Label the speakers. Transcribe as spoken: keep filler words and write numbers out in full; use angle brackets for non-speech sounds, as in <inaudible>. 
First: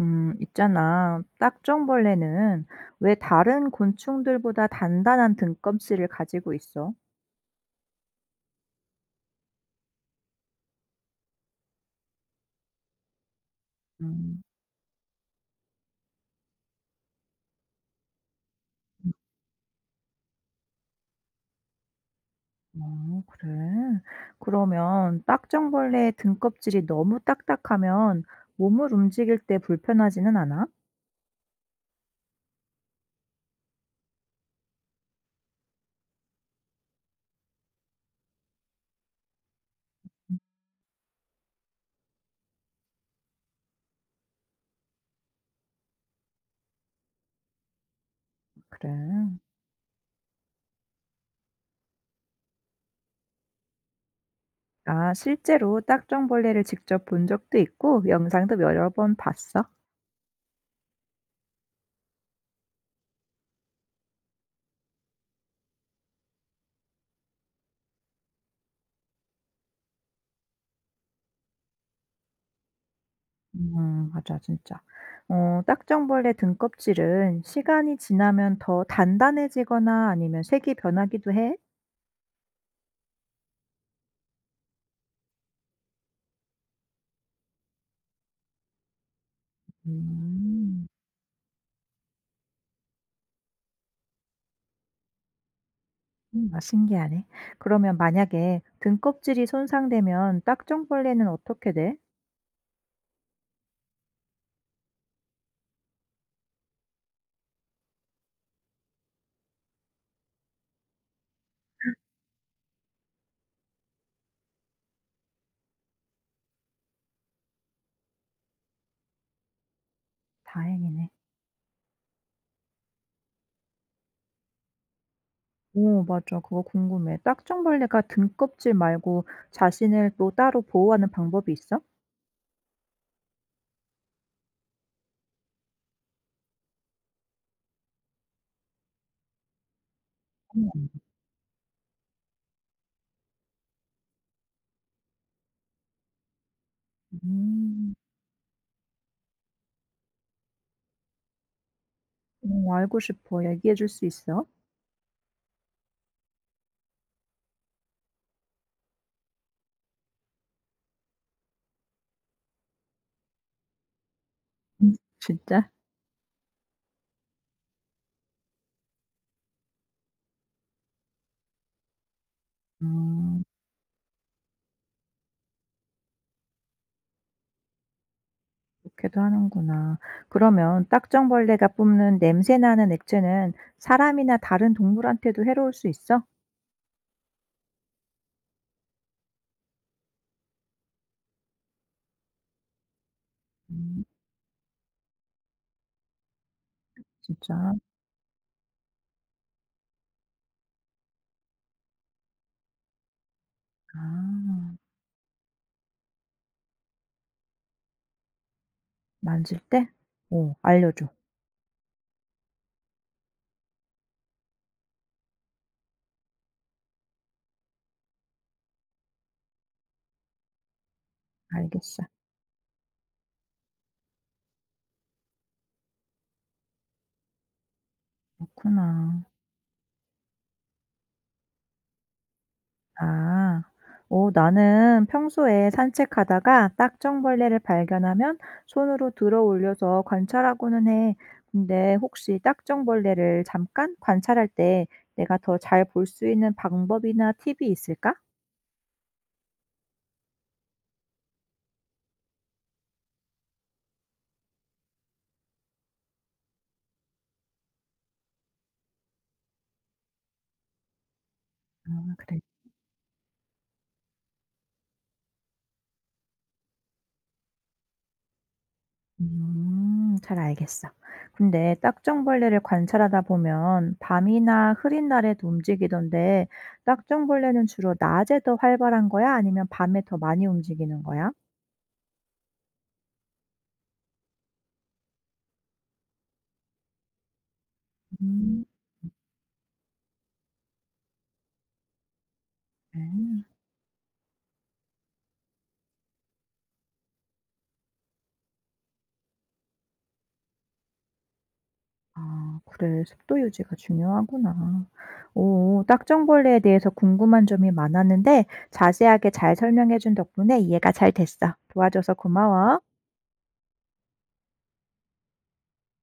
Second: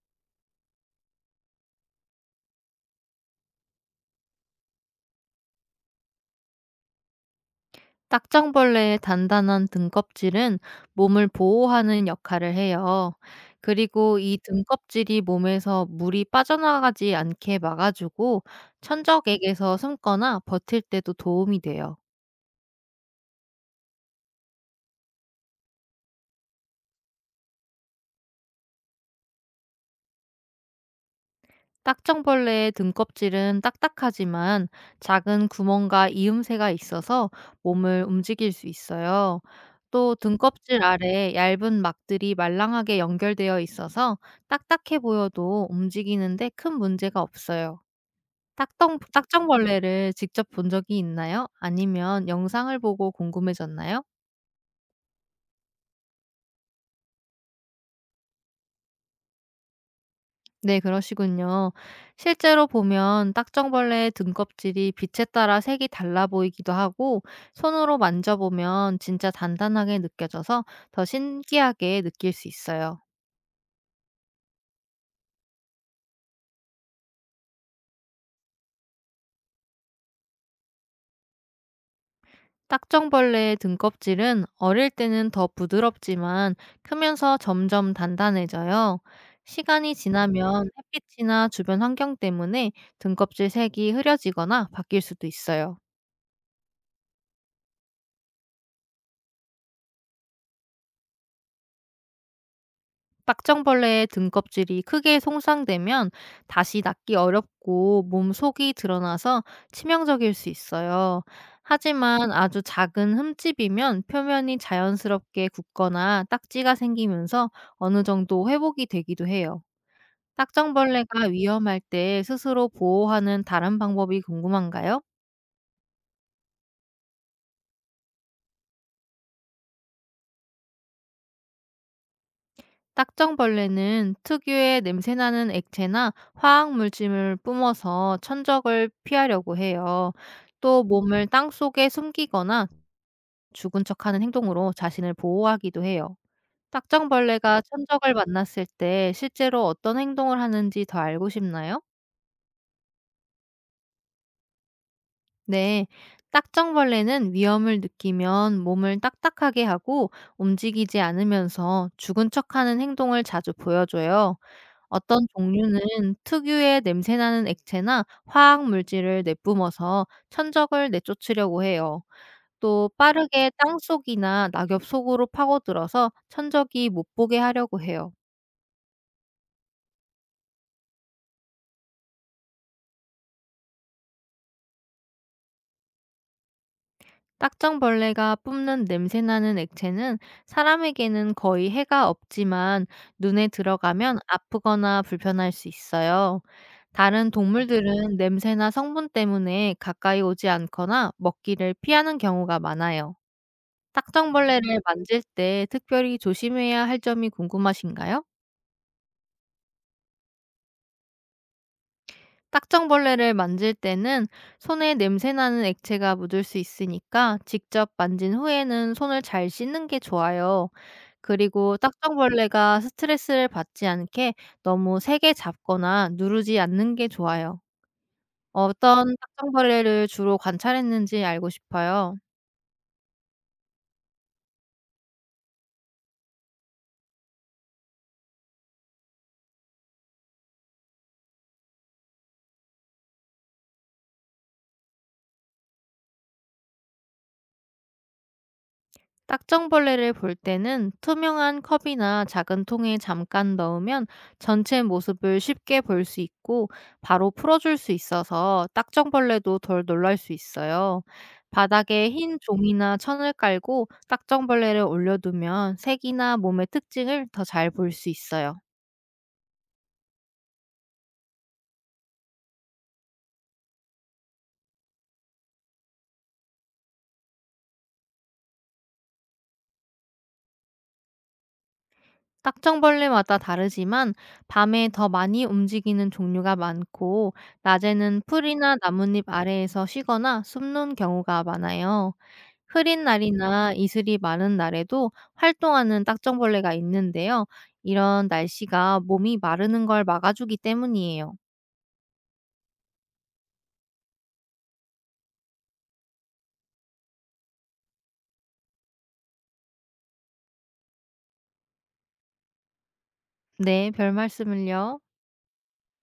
Speaker 1: 음, 있잖아. 딱정벌레는 왜 다른 곤충들보다 단단한 등껍질을 가지고 있어?
Speaker 2: 딱정벌레의 단단한 등껍질은 몸을 보호하는 역할을 해요. 그리고 이
Speaker 1: 음,
Speaker 2: 등껍질이 몸에서 물이 빠져나가지 않게 막아주고, 천적에게서 숨거나 버틸 때도 도움이 돼요.
Speaker 1: 어, 그래. 그러면 딱정벌레의 등껍질이 너무 딱딱하면 몸을 움직일 때 불편하지는 않아?
Speaker 2: 딱정벌레의 등껍질은 딱딱하지만, 작은 구멍과 이음새가 있어서 몸을 움직일 수 있어요. 또 등껍질 아래 얇은 막들이 말랑하게 연결되어 있어서, 딱딱해 보여도 움직이는데 큰 문제가 없어요.
Speaker 1: 그래.
Speaker 2: 딱정, 딱정벌레를 직접 본 적이 있나요? 아니면 영상을 보고 궁금해졌나요?
Speaker 1: 아, 실제로 딱정벌레를 직접 본 적도 있고 영상도 여러 번 봤어.
Speaker 2: 네, 그러시군요. 실제로 보면 딱정벌레의 등껍질이 빛에 따라 색이 달라 보이기도 하고, 손으로 만져보면 진짜 단단하게 느껴져서 더 신기하게 느낄 수 있어요.
Speaker 1: 음, 맞아, 진짜. 어 딱정벌레 등껍질은 시간이 지나면 더 단단해지거나 아니면 색이 변하기도 해?
Speaker 2: 딱정벌레의 등껍질은 어릴 때는 더 부드럽지만, 크면서 점점 단단해져요. 시간이 지나면
Speaker 1: 음.
Speaker 2: 햇빛이나 주변 환경 때문에 등껍질 색이 흐려지거나 바뀔 수도 있어요.
Speaker 1: 음 아, 신기하네. 그러면 만약에 등껍질이 손상되면 딱정벌레는 어떻게 돼?
Speaker 2: 박정벌레의 등껍질이 크게 손상되면, 다시 낫기 어렵고 몸 속이 드러나서 치명적일 수 있어요. 하지만 아주 작은 흠집이면, 표면이 자연스럽게 굳거나 딱지가 생기면서 어느 정도 회복이 되기도 해요.
Speaker 1: 다행이네.
Speaker 2: 딱정벌레가 위험할 때 스스로 보호하는 다른 방법이 궁금한가요?
Speaker 1: 오, 맞아. 그거 궁금해. 딱정벌레가 등껍질 말고 자신을 또 따로 보호하는 방법이 있어? 어.
Speaker 2: 딱정벌레는 특유의 냄새나는 액체나 화학 물질을 뿜어서 천적을 피하려고 해요. 또 몸을 땅 속에 숨기거나 죽은 척하는 행동으로 자신을 보호하기도 해요. 딱정벌레가
Speaker 1: 음.
Speaker 2: 천적을 만났을 때 실제로 어떤 행동을 하는지 더 알고 싶나요?
Speaker 1: 어, 알고 싶어. 얘기해 줄 수 있어?
Speaker 2: 네. 딱정벌레는 위험을 느끼면 몸을 딱딱하게 하고 움직이지 않으면서 죽은 척하는 행동을 자주 보여줘요.
Speaker 1: <laughs>
Speaker 2: 어떤
Speaker 1: 진짜?
Speaker 2: 종류는 특유의 냄새나는 액체나 화학 물질을 내뿜어서 천적을 내쫓으려고 해요. 또
Speaker 1: 음.
Speaker 2: 빠르게 땅속이나 낙엽 속으로 파고들어서 천적이 못 보게 하려고 해요.
Speaker 1: 그렇게도 하는구나. 그러면 딱정벌레가 뿜는 냄새 나는 액체는 사람이나 다른 동물한테도 해로울 수 있어?
Speaker 2: 딱정벌레가 뿜는 냄새나는 액체는 사람에게는 거의 해가 없지만, 눈에
Speaker 1: 음,
Speaker 2: 들어가면 아프거나 불편할 수 있어요. 다른
Speaker 1: 진짜?
Speaker 2: 동물들은 냄새나 성분 때문에 가까이 오지 않거나 먹기를 피하는 경우가 많아요.
Speaker 1: 아,
Speaker 2: 딱정벌레를 만질 때 특별히 조심해야 할 점이 궁금하신가요?
Speaker 1: 만질 때? 오, 알려줘.
Speaker 2: 딱정벌레를 만질 때는 손에 냄새나는 액체가 묻을 수 있으니까, 직접 만진 후에는 손을 잘 씻는 게 좋아요. 그리고
Speaker 1: 알겠어.
Speaker 2: 딱정벌레가 스트레스를 받지 않게 너무 세게 잡거나 누르지 않는 게 좋아요. 어떤
Speaker 1: 그렇구나.
Speaker 2: 딱정벌레를 주로 관찰했는지 알고 싶어요.
Speaker 1: 아. 오, 나는 평소에 산책하다가 딱정벌레를 발견하면 손으로 들어 올려서 관찰하고는 해. 근데 혹시 딱정벌레를 잠깐 관찰할 때 내가 더 잘 볼 수 있는 방법이나 팁이 있을까?
Speaker 2: 딱정벌레를 볼 때는 투명한 컵이나 작은 통에 잠깐 넣으면 전체 모습을 쉽게 볼 수 있고, 바로 풀어줄 수 있어서 딱정벌레도 덜 놀랄 수 있어요.
Speaker 1: 아,
Speaker 2: 바닥에 흰
Speaker 1: 그래.
Speaker 2: 종이나 천을 깔고 딱정벌레를 올려두면 색이나 몸의 특징을 더 잘 볼 수 있어요.
Speaker 1: 음. 잘 알겠어. 근데 딱정벌레를 관찰하다 보면 밤이나 흐린 날에도 움직이던데 딱정벌레는 주로 낮에 더 활발한 거야? 아니면 밤에 더 많이 움직이는 거야?
Speaker 2: 딱정벌레마다 다르지만, 밤에 더 많이 움직이는 종류가 많고, 낮에는
Speaker 1: 음.
Speaker 2: 풀이나 나뭇잎 아래에서 쉬거나 숨는 경우가 많아요. 흐린
Speaker 1: 음.
Speaker 2: 날이나 이슬이 많은 날에도 활동하는 딱정벌레가 있는데요. 이런 날씨가 몸이 마르는 걸 막아주기 때문이에요.
Speaker 1: 아, 그래. 습도 유지가 중요하구나. 오, 딱정벌레에 대해서 궁금한 점이 많았는데 자세하게 잘 설명해 준 덕분에 이해가 잘 됐어. 도와줘서 고마워.
Speaker 2: 네, 별 말씀을요.